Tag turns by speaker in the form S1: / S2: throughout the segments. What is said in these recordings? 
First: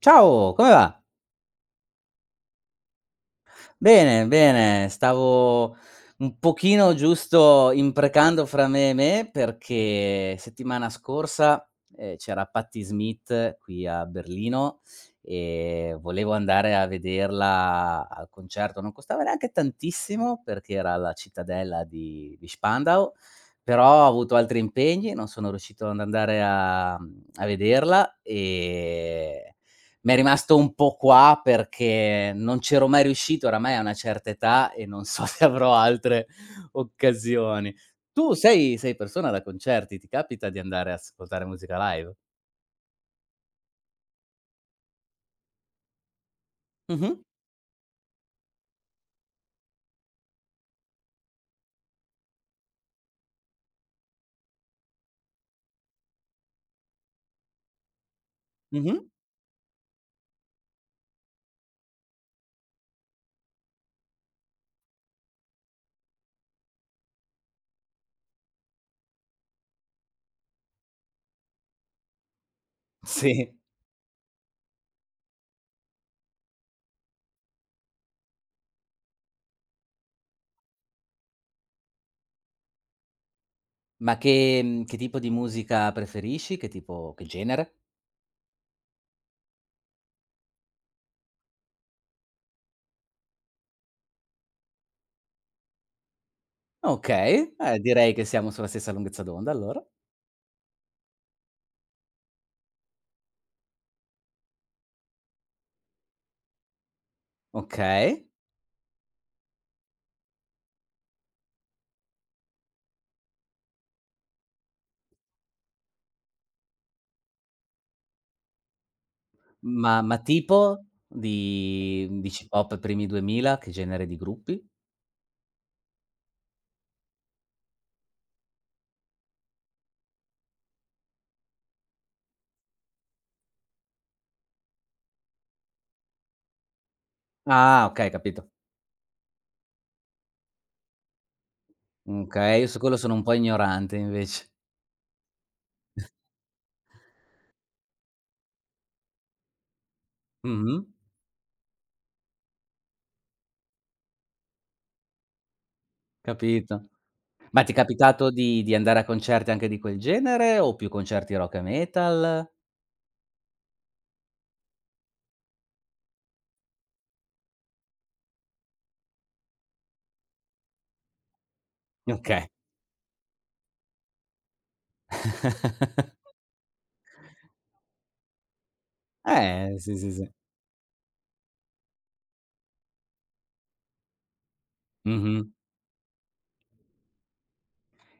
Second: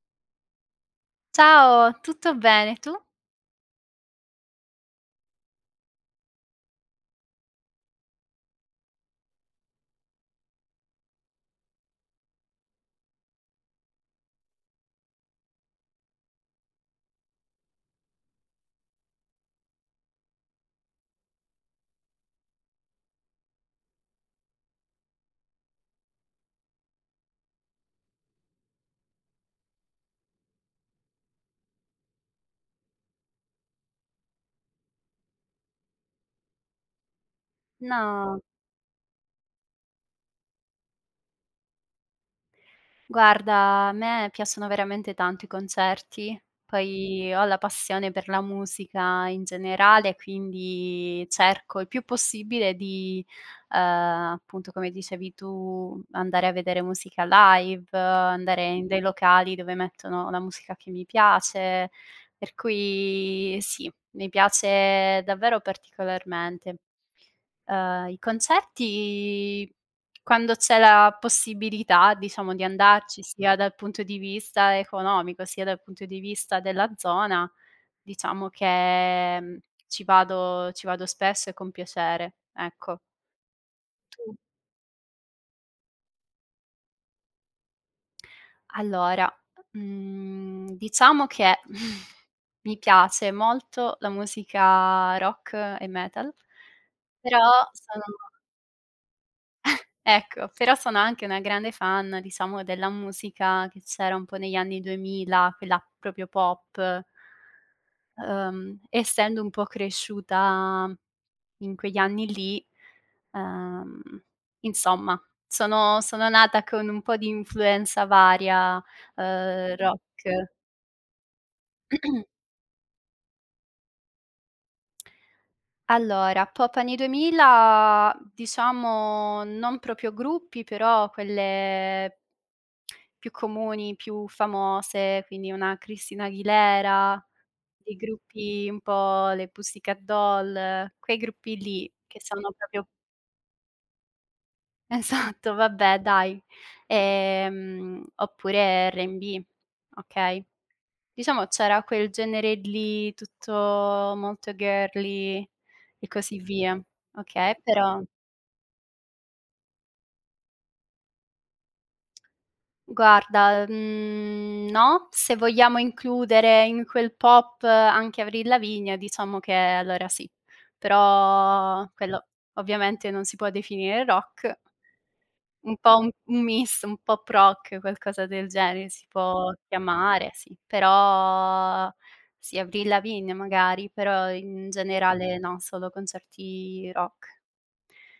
S1: Ciao, come va?
S2: Ciao, tutto bene, tu?
S1: Bene, bene, stavo un pochino giusto imprecando fra me e me perché settimana scorsa, c'era Patti Smith qui a Berlino e volevo andare a vederla al concerto. Non costava neanche tantissimo perché era alla Cittadella di Spandau, però ho avuto altri impegni, non sono riuscito ad andare a a vederla. M'è rimasto un po' qua perché non c'ero mai riuscito, oramai a una certa età e non so se avrò altre occasioni. Tu
S2: No,
S1: sei persona da concerti, ti capita di andare a ascoltare musica live?
S2: guarda, a me piacciono veramente tanto i concerti,
S1: Mh-mh.
S2: poi ho la passione per la musica in generale, quindi cerco il più possibile di, ehm, appunto come dicevi tu, andare a vedere musica live, andare in dei
S1: Mh-mh.
S2: locali dove mettono la musica che mi piace, per cui sì, mi piace davvero particolarmente. I concerti Quando c'è la possibilità, diciamo, di andarci sia
S1: Sì.
S2: dal punto di vista economico, sia dal punto di vista della zona, diciamo che, ci vado spesso e con piacere, ecco.
S1: Ma
S2: Tu?
S1: che tipo di musica preferisci? Che tipo, che genere?
S2: Allora, diciamo che mi piace molto la musica rock e metal, però
S1: Okay,
S2: sono
S1: direi che siamo sulla stessa lunghezza d'onda allora.
S2: ecco, però sono anche una grande fan, diciamo, della musica che c'era un po' negli anni 2000, quella proprio pop.
S1: Okay.
S2: Essendo un po' cresciuta in quegli anni lì, uhm, insomma, sono nata con un po' di influenza varia,
S1: Ma
S2: rock.
S1: tipo, di dici pop primi 2000, che genere di gruppi?
S2: Allora, pop anni 2000, diciamo non proprio gruppi, però quelle più comuni, più famose, quindi una Christina Aguilera,
S1: Ah,
S2: dei
S1: okay, capito.
S2: gruppi un po' le Pussycat Doll, quei gruppi lì che sono
S1: Okay, io su
S2: proprio
S1: quello sono un po' ignorante invece.
S2: esatto, vabbè dai. Oppure R&B, okay.
S1: Mh-mh,
S2: Diciamo c'era quel genere lì tutto molto girly e così via,
S1: capito.
S2: okay,
S1: Ma ti è
S2: però
S1: capitato di andare a concerti anche di quel genere o più concerti rock e metal?
S2: guarda, no, se vogliamo includere in quel pop anche Avril Lavigne, diciamo che allora sì. Però quello
S1: Okay.
S2: ovviamente non si può definire rock, un po' un mix, un pop rock, qualcosa del genere si può
S1: Sì, sì,
S2: chiamare,
S1: sì.
S2: sì. Però sì, Avril Lavigne magari, però in generale
S1: Mh-mh.
S2: no, solo concerti rock.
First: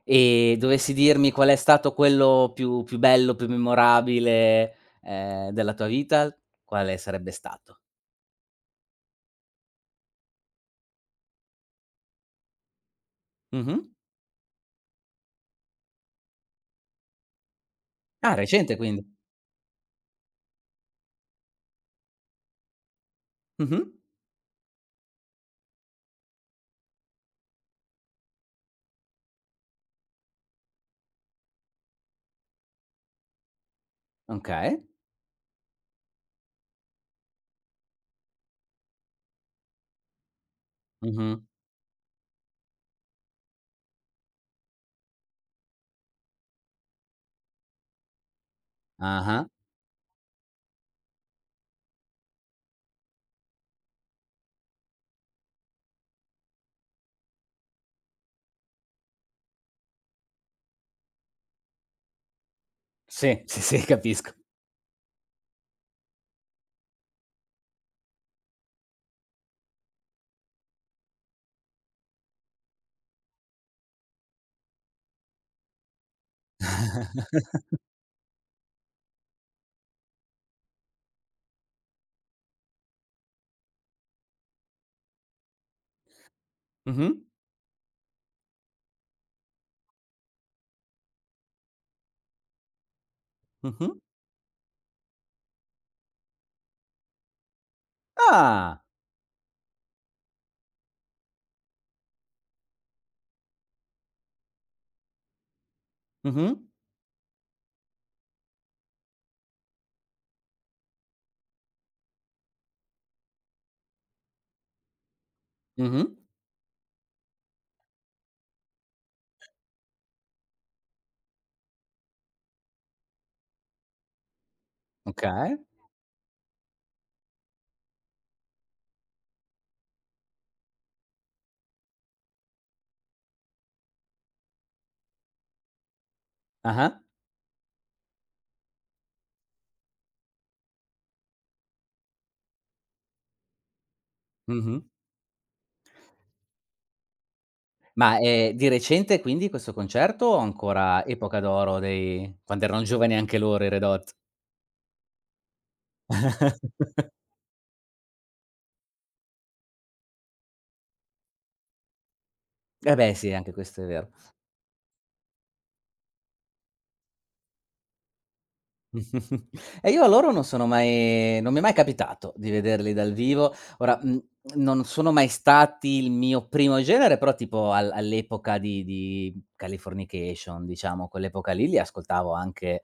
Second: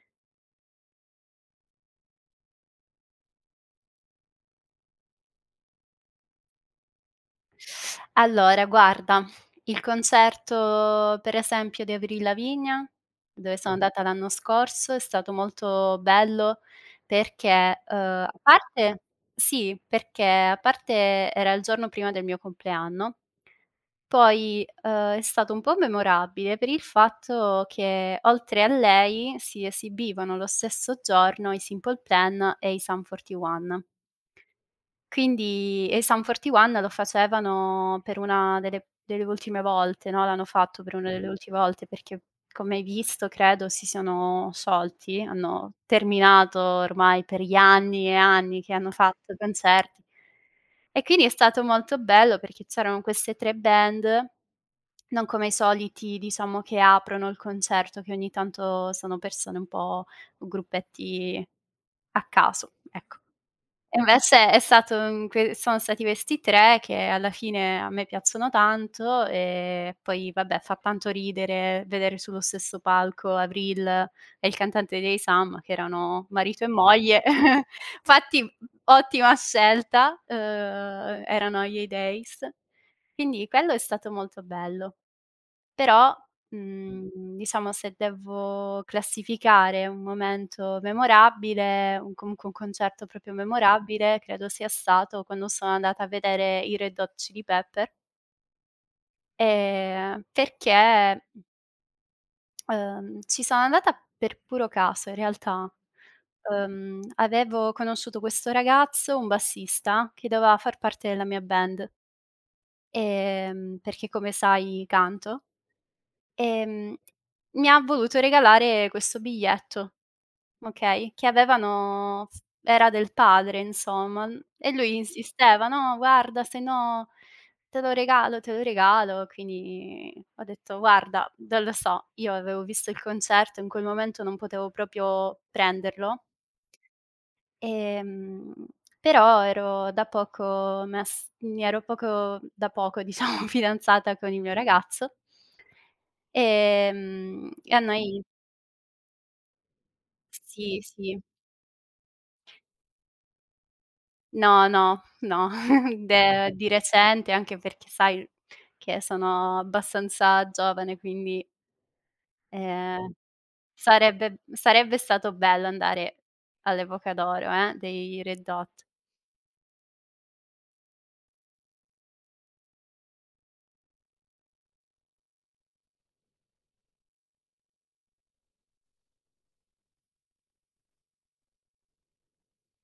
S1: E dovessi dirmi qual è stato quello più bello, più memorabile, della tua vita, quale sarebbe stato?
S2: Allora guarda, il concerto per esempio di Avril Lavigne, dove sono
S1: Mh-mh.
S2: mh-mh, andata l'anno scorso, è stato molto bello perché, a
S1: Ah, recente
S2: parte
S1: quindi.
S2: sì, perché a parte era il giorno prima del mio compleanno,
S1: Mh-mh.
S2: poi, è stato un po' memorabile per il fatto che oltre a lei si esibivano lo stesso giorno i Simple Plan e i Sum 41.
S1: Okay.
S2: Quindi e i Sum 41 lo facevano per una delle ultime volte, no, l'hanno fatto per una delle mh,
S1: Mh-mh.
S2: ultime volte perché, come hai visto credo, si sono sciolti, hanno terminato ormai per gli anni e anni che hanno fatto
S1: Ah-ah.
S2: concerti. E quindi è stato molto bello perché c'erano queste 3 band, non come i soliti diciamo che aprono il concerto, che ogni tanto sono persone un po', gruppetti a caso, ecco.
S1: Sì, sì, sì,
S2: E
S1: capisco.
S2: invece è stato un que sono stati questi 3 che alla fine a me piacciono tanto e poi vabbè fa tanto ridere vedere sullo stesso palco Avril e il cantante dei Sam che erano marito e moglie. Fatti ottima scelta, erano a Holidays. Quindi quello è stato molto bello. Però,
S1: Mh-mh.
S2: diciamo se devo classificare un momento memorabile, un comunque un concerto proprio
S1: Mh-mh.
S2: memorabile, credo sia stato quando sono andata a vedere i Red Hot Chili Pepper,
S1: Ah.
S2: perché, ci sono andata per puro caso in realtà.
S1: Mh-mh.
S2: Avevo conosciuto questo ragazzo, un bassista, che doveva far parte della mia band, perché come sai canto.
S1: Mh-mh.
S2: Ehm, Mi ha voluto regalare questo biglietto, okay, che avevano f era del padre insomma, e lui
S1: Okay.
S2: insisteva: "No guarda se no te lo regalo, te lo regalo". Quindi ho detto: "Guarda, non lo so, io avevo visto il concerto, in quel momento non potevo proprio prenderlo,
S1: Ah-ah.
S2: ehm, però ero da poco mess mi ero poco da poco diciamo fidanzata con il mio
S1: Mh-mh.
S2: ragazzo". E a
S1: Ma,
S2: noi
S1: di recente quindi questo concerto o
S2: sì,
S1: ancora
S2: sì.
S1: epoca d'oro dei, quando erano giovani anche loro, i Red Hot?
S2: No, no, no, de di recente, anche perché sai che sono abbastanza giovane, quindi,
S1: Eh
S2: ehm,
S1: beh sì, anche questo è vero.
S2: sarebbe stato bello andare all'epoca d'oro, dei Red Hot.
S1: E io a loro non mi è mai capitato di vederli dal vivo. Ora, non sono mai stati il mio primo genere, però tipo al all'epoca di Californication, diciamo, quell'epoca lì, li ascoltavo anche,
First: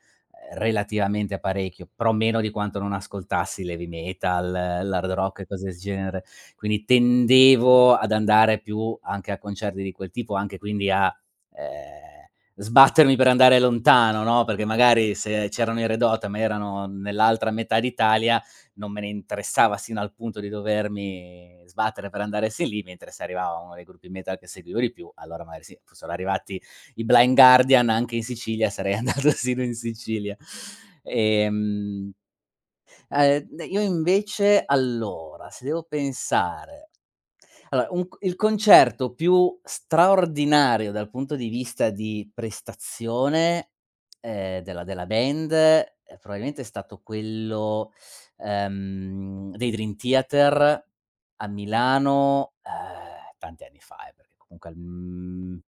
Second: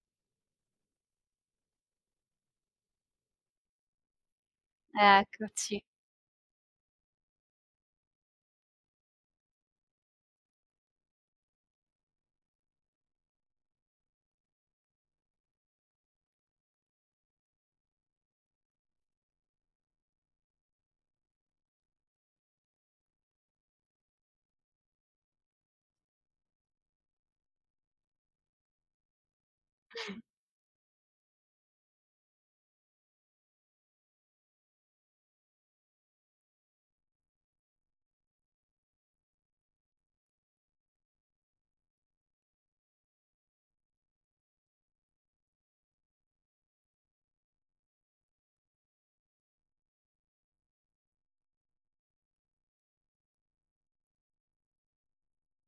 S1: relativamente parecchio, però meno di quanto non ascoltassi l'heavy metal, l'hard rock e cose del
S2: Eccoci,
S1: genere. Quindi tendevo ad andare più anche a concerti di quel tipo, anche quindi a, ehm sbattermi per andare lontano, no, perché magari se c'erano in Redota, ma erano nell'altra metà d'Italia, non me ne interessava sino al punto di dovermi sbattere per andare sin lì, mentre se arrivava uno dei gruppi metal che seguivo di più, allora magari sì, fossero arrivati i Blind Guardian anche in Sicilia, sarei andato sino in Sicilia. Ehm, ehm, io invece allora, se devo pensare allora, un c il concerto più straordinario dal punto di vista di prestazione, della della band, probabilmente è stato quello, dei Dream Theater a Milano, tanti anni fa, perché comunque, mhmm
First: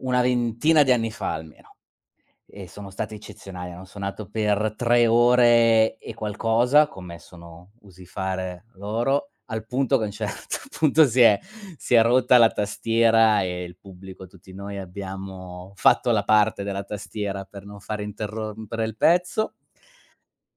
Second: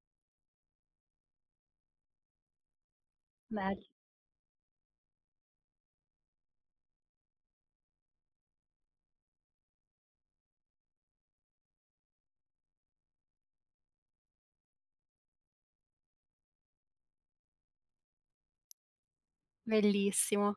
S1: una 20ina di anni fa almeno. E sono stati eccezionali,
S2: bel
S1: hanno suonato per 3 ore e qualcosa, come sono usi fare loro, al punto che a un certo punto si è rotta la tastiera e il pubblico, tutti noi, abbiamo fatto la parte della tastiera per non far interrompere il pezzo.
S2: bellissimo.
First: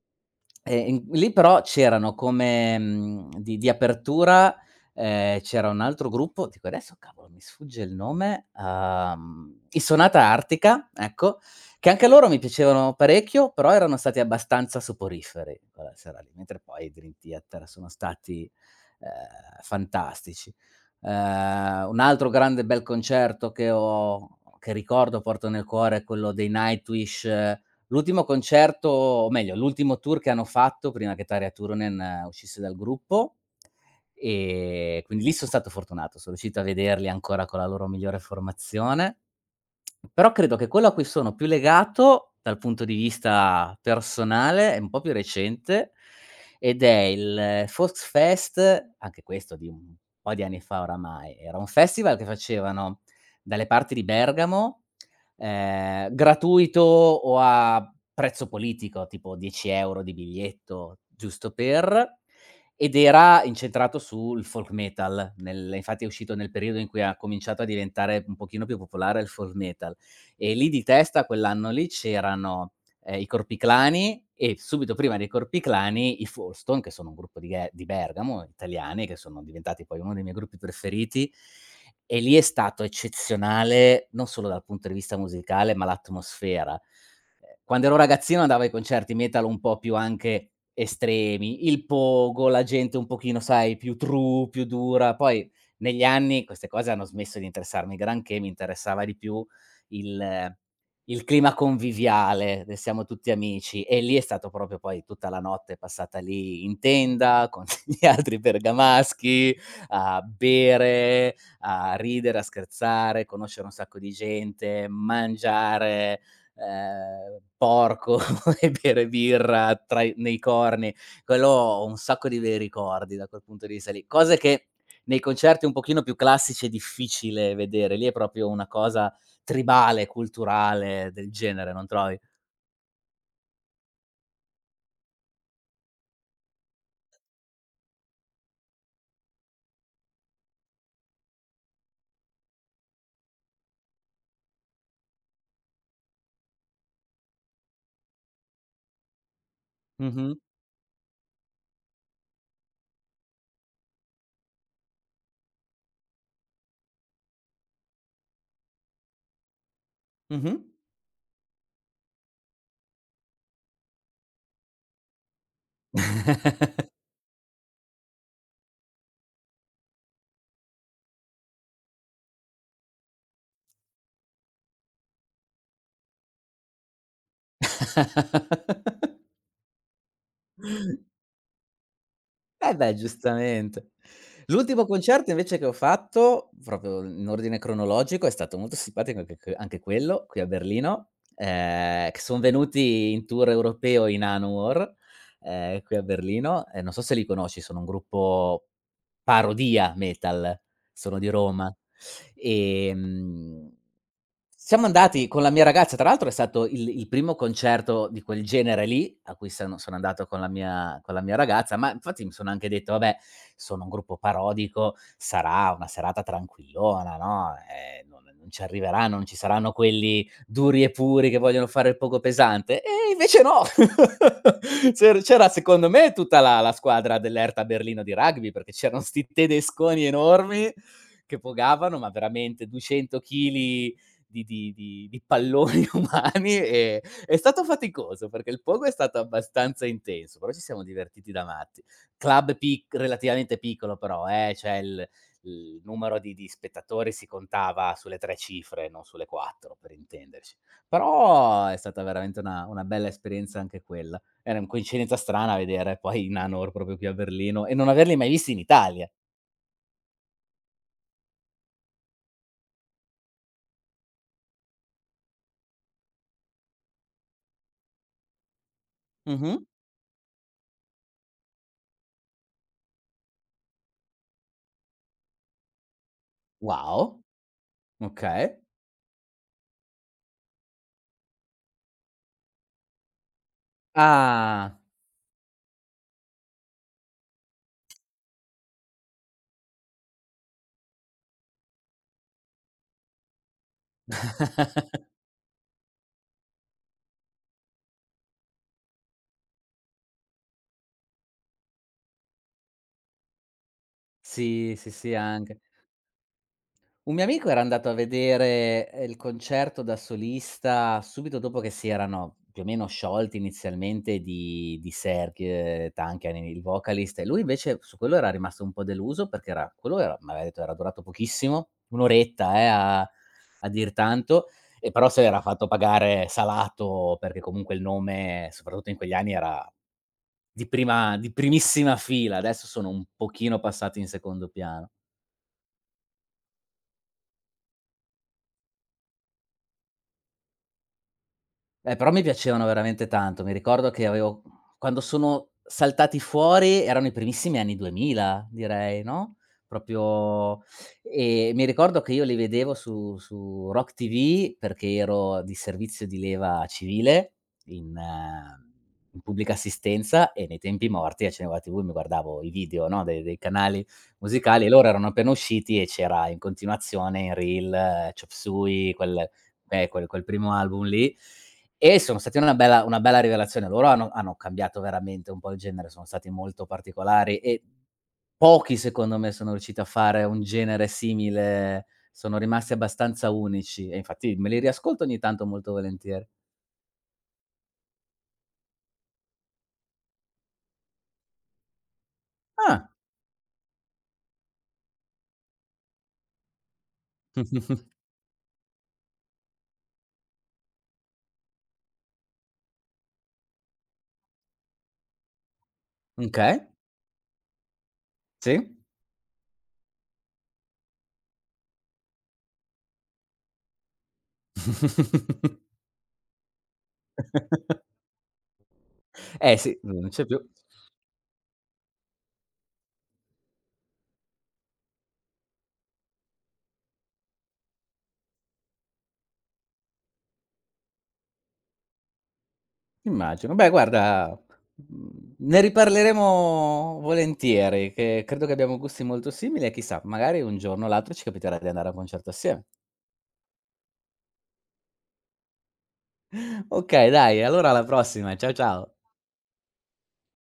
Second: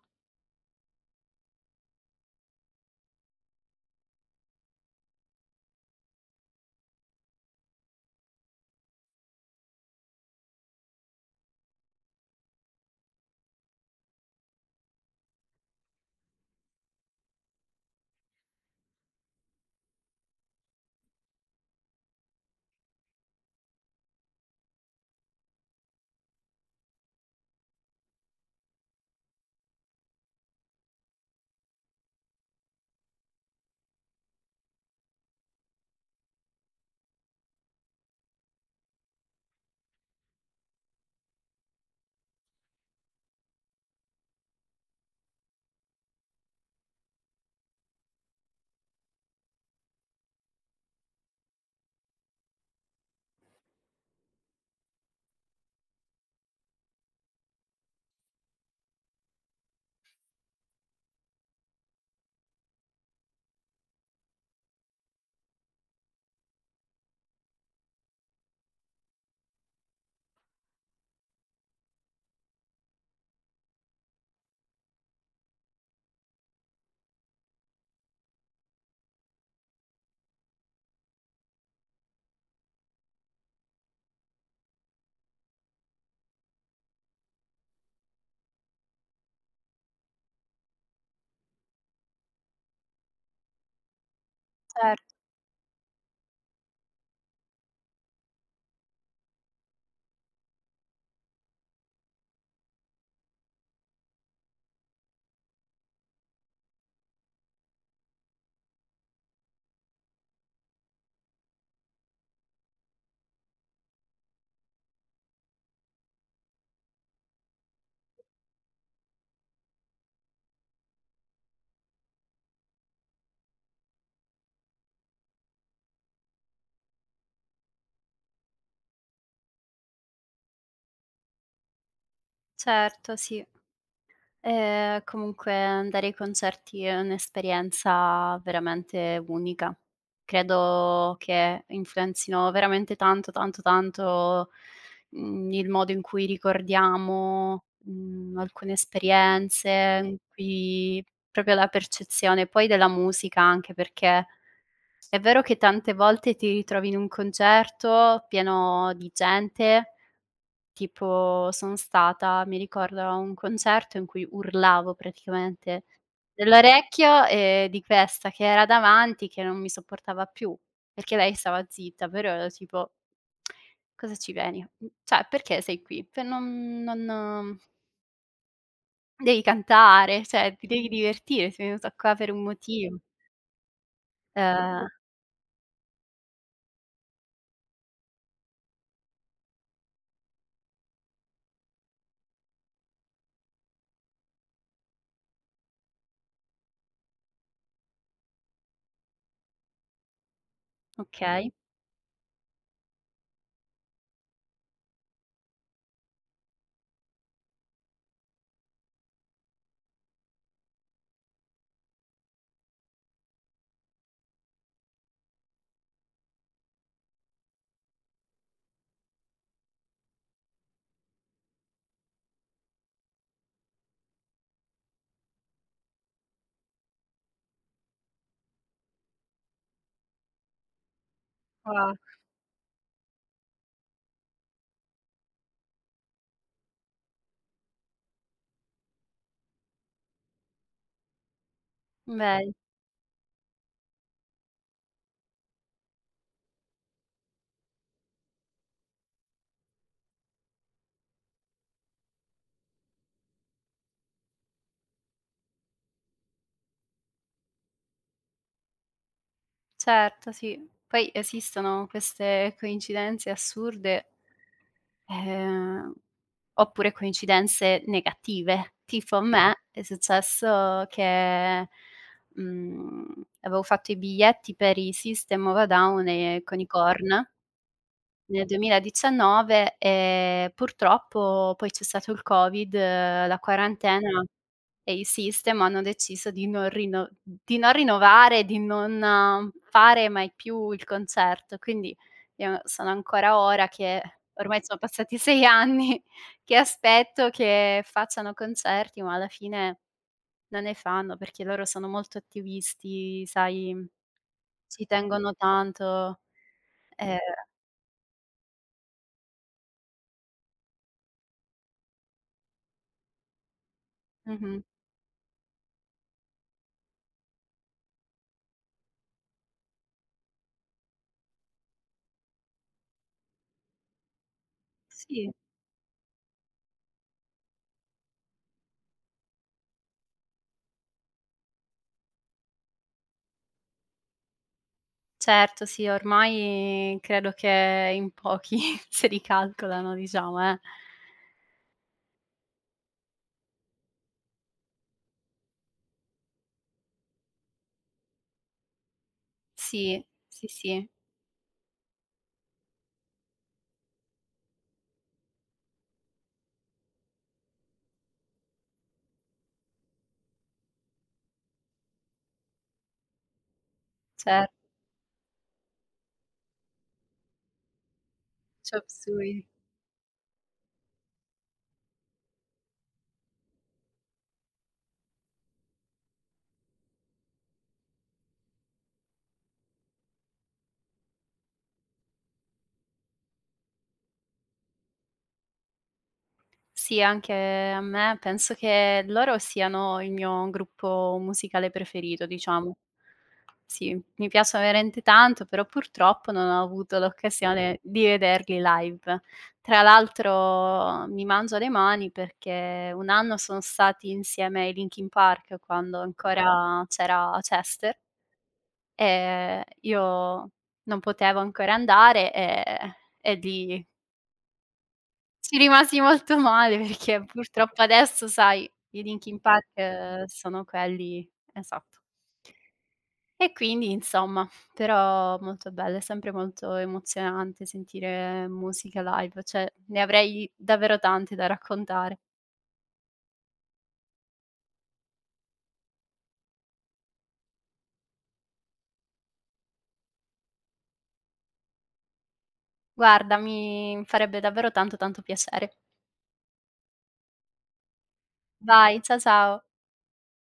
S1: E in lì però c'erano come, di apertura, c'era un altro gruppo, dico adesso, cavolo, mi sfugge il nome, i Sonata Artica, ecco, che anche loro mi piacevano parecchio, però erano stati abbastanza soporiferi quella sera lì, mentre poi i Dream Theater sono stati, fantastici. Un altro grande bel concerto che ho che ricordo, porto nel cuore, è quello dei Nightwish. L'ultimo concerto o meglio, l'ultimo tour che hanno fatto prima che Tarja Turunen, uscisse dal gruppo, quindi lì son stato fortunato, sono riuscito a vederli ancora con la loro migliore formazione. Però credo che quello a cui sono più legato, dal punto di vista personale, è un po' più recente, ed è il Volksfest, anche questo di un po' di anni fa oramai. Era un festival che facevano dalle parti di Bergamo, gratuito o a prezzo politico, tipo 10 € di biglietto, giusto per, ed era incentrato sul folk metal. Nel, infatti, è uscito nel periodo in cui ha cominciato a diventare un pochino più popolare il folk metal. E lì di testa quell'anno lì c'erano, i Corpiclani e subito prima dei Corpiclani i Folston, che sono un gruppo di Ghe, di Bergamo, italiani, che sono diventati poi uno dei miei gruppi preferiti. E lì è stato eccezionale, non solo dal punto di vista musicale, ma l'atmosfera. Quando ero ragazzino andavo ai concerti metal un po' più anche estremi, il pogo, la gente un pochino, sai, più true, più
S2: Cer
S1: dura. Poi negli anni queste cose hanno smesso di interessarmi granché, mi interessava di più il il clima conviviale del siamo tutti amici, e lì è stato proprio poi tutta la notte passata lì in tenda con gli altri bergamaschi a bere, a ridere, a scherzare, conoscere un sacco di gente, mangiare, porco, e bere birra tra i nei corni. Quello, ho un sacco di bei ricordi da quel punto di vista lì. Cose che nei concerti un pochino più classici è difficile vedere, lì è proprio una cosa tribale, culturale del genere, non trovi?
S2: certo, sì. Comunque andare ai concerti è un'esperienza veramente unica. Credo che influenzino veramente tanto, tanto, tanto, il modo in cui ricordiamo, alcune esperienze, in
S1: Mh-mh.
S2: cui proprio la percezione poi della musica anche, perché è vero che tante volte ti ritrovi in un concerto pieno di gente.
S1: Mh-mh.
S2: Tipo son stata, mi ricordo, a un concerto in cui urlavo praticamente dell'orecchio e di questa che era davanti che non mi sopportava più, perché lei stava zitta, però ero tipo: "Cosa ci vieni? Mhmm, cioè perché sei qui? Per non devi cantare, cioè ti devi divertire, sei venuta qua per un
S1: Eh beh,
S2: motivo".
S1: giustamente. L'ultimo
S2: Ehm,
S1: concerto invece che ho fatto, proprio in ordine cronologico, è stato molto simpatico anche q anche quello, qui a Berlino, che son venuti in tour europeo i Manowar, qui a Berlino, e non so se li conosci, sono un gruppo parodia metal, sono di
S2: okay.
S1: Roma. Ehm, siamo andati con la mia ragazza, tra l'altro è stato il primo concerto di quel genere lì, a cui sono andato con la mia, con la mia ragazza, ma infatti mi sono anche detto: "Vabbè, sono un gruppo parodico, sarà una serata tranquillona, no, non ci arriveranno, non ci saranno quelli duri e puri che vogliono fare il poco pesante." E invece no! C'era secondo me tutta la squadra dell'Hertha Berlino di rugby, perché c'erano 'sti tedesconi enormi che
S2: Wow,
S1: pogavano, ma veramente 200 chili di palloni umani, e è stato faticoso, perché il pogo è stato abbastanza intenso, però ci siamo divertiti da matti.
S2: vedi,
S1: Club pic relativamente piccolo però, cioè il numero di spettatori si contava sulle 3 cifre, non sulle 4 per intenderci. Però è stata veramente una bella esperienza anche quella. Era un coincidenza strana vedere poi i Nanor proprio qui a Berlino e non averli mai visti in Italia.
S2: certo, sì. Poi esistono queste coincidenze assurde, ehm. Oppure coincidenze negative. Tipo a
S1: Mh-mh.
S2: me è successo che, mhmm, avevo fatto i biglietti per i System of a Down e con i
S1: Wow.
S2: Korn nel
S1: Okay.
S2: 2019 e purtroppo poi c'è stato il Covid, la quarantena
S1: Ah,
S2: e i System hanno deciso di non rino di non rinnovare, di non fare mai più il concerto. Quindi io sono ancora ora che ormai sono passati 6 anni che aspetto che facciano concerti, ma alla fine non ne fanno, perché loro sono molto attivisti, sai,
S1: sì,
S2: ci
S1: sì, sì,
S2: tengono
S1: anche.
S2: tanto.
S1: Un
S2: Ehm,
S1: mio amico era andato a vedere, il concerto da solista subito dopo che si erano più o meno sciolti inizialmente
S2: mh-mh.
S1: di Serj, Tankian, il vocalist, e lui invece su quello era rimasto un po' deluso perché era, quello era, m'aveva detto, era durato pochissimo, 1 oretta, a a dir tanto, e però se
S2: Sì,
S1: l'era fatto pagare salato perché comunque il nome, soprattutto in quegli anni, era di prima, di primissima fila, adesso sono un pochino passati in secondo piano.
S2: certo, sì, ormai credo che in pochi se li calcolano, diciamo, eh.
S1: Però mi piacevano veramente tanto. Mi ricordo che avevo quando sono saltati fuori erano i primissimi anni 2000, direi, no,
S2: Sì, sì,
S1: proprio,
S2: sì,
S1: mi ricordo che io li vedevo su Rock TV perché ero di servizio di leva civile in, in pubblica assistenza, e nei tempi morti a Cinema TV mi guardavo i video, no, de dei canali
S2: certo,
S1: musicali, e loro erano appena usciti e c'era in continuazione in reel, Chop
S2: Chop
S1: Suey, quel
S2: Suey.
S1: eh, quel quel primo album lì. E sono stati una bella, una bella rivelazione. Loro hanno cambiato veramente un po' il genere, sono stati molto particolari, e pochi secondo me sono riusciti a fare un genere simile, sono rimasti abbastanza unici, e infatti me li riascolto ogni tanto molto volentieri.
S2: Sì, anche a me, penso che loro siano il mio gruppo musicale preferito, diciamo.
S1: Ah,
S2: Sì, mi piacciono veramente tanto, però purtroppo non ho avuto l'occasione di vederli live. Tra l'altro mi mangio le mani perché un anno sono stati insieme ai Linkin Park quando
S1: okay,
S2: ancora c'era Chester
S1: sì.
S2: e io non potevo ancora andare e lì ci rimasi molto male perché purtroppo adesso, sai, i Linkin
S1: Eh
S2: Park
S1: sì, non c'è più.
S2: sono quelli esatto. E quindi insomma, però molto bello, è sempre molto emozionante sentire musica live, cioè ne avrei davvero tante da raccontare.
S1: Immagino. Beh guarda, ne riparleremo volentieri, che credo che abbiamo gusti molto simili e chissà, magari un giorno o l'altro ci capiterà di andare a un concerto assieme.
S2: Guarda, mi farebbe davvero tanto, tanto piacere.
S1: Okay dai, allora alla prossima. Ciao, ciao.
S2: Vai, cia ciao.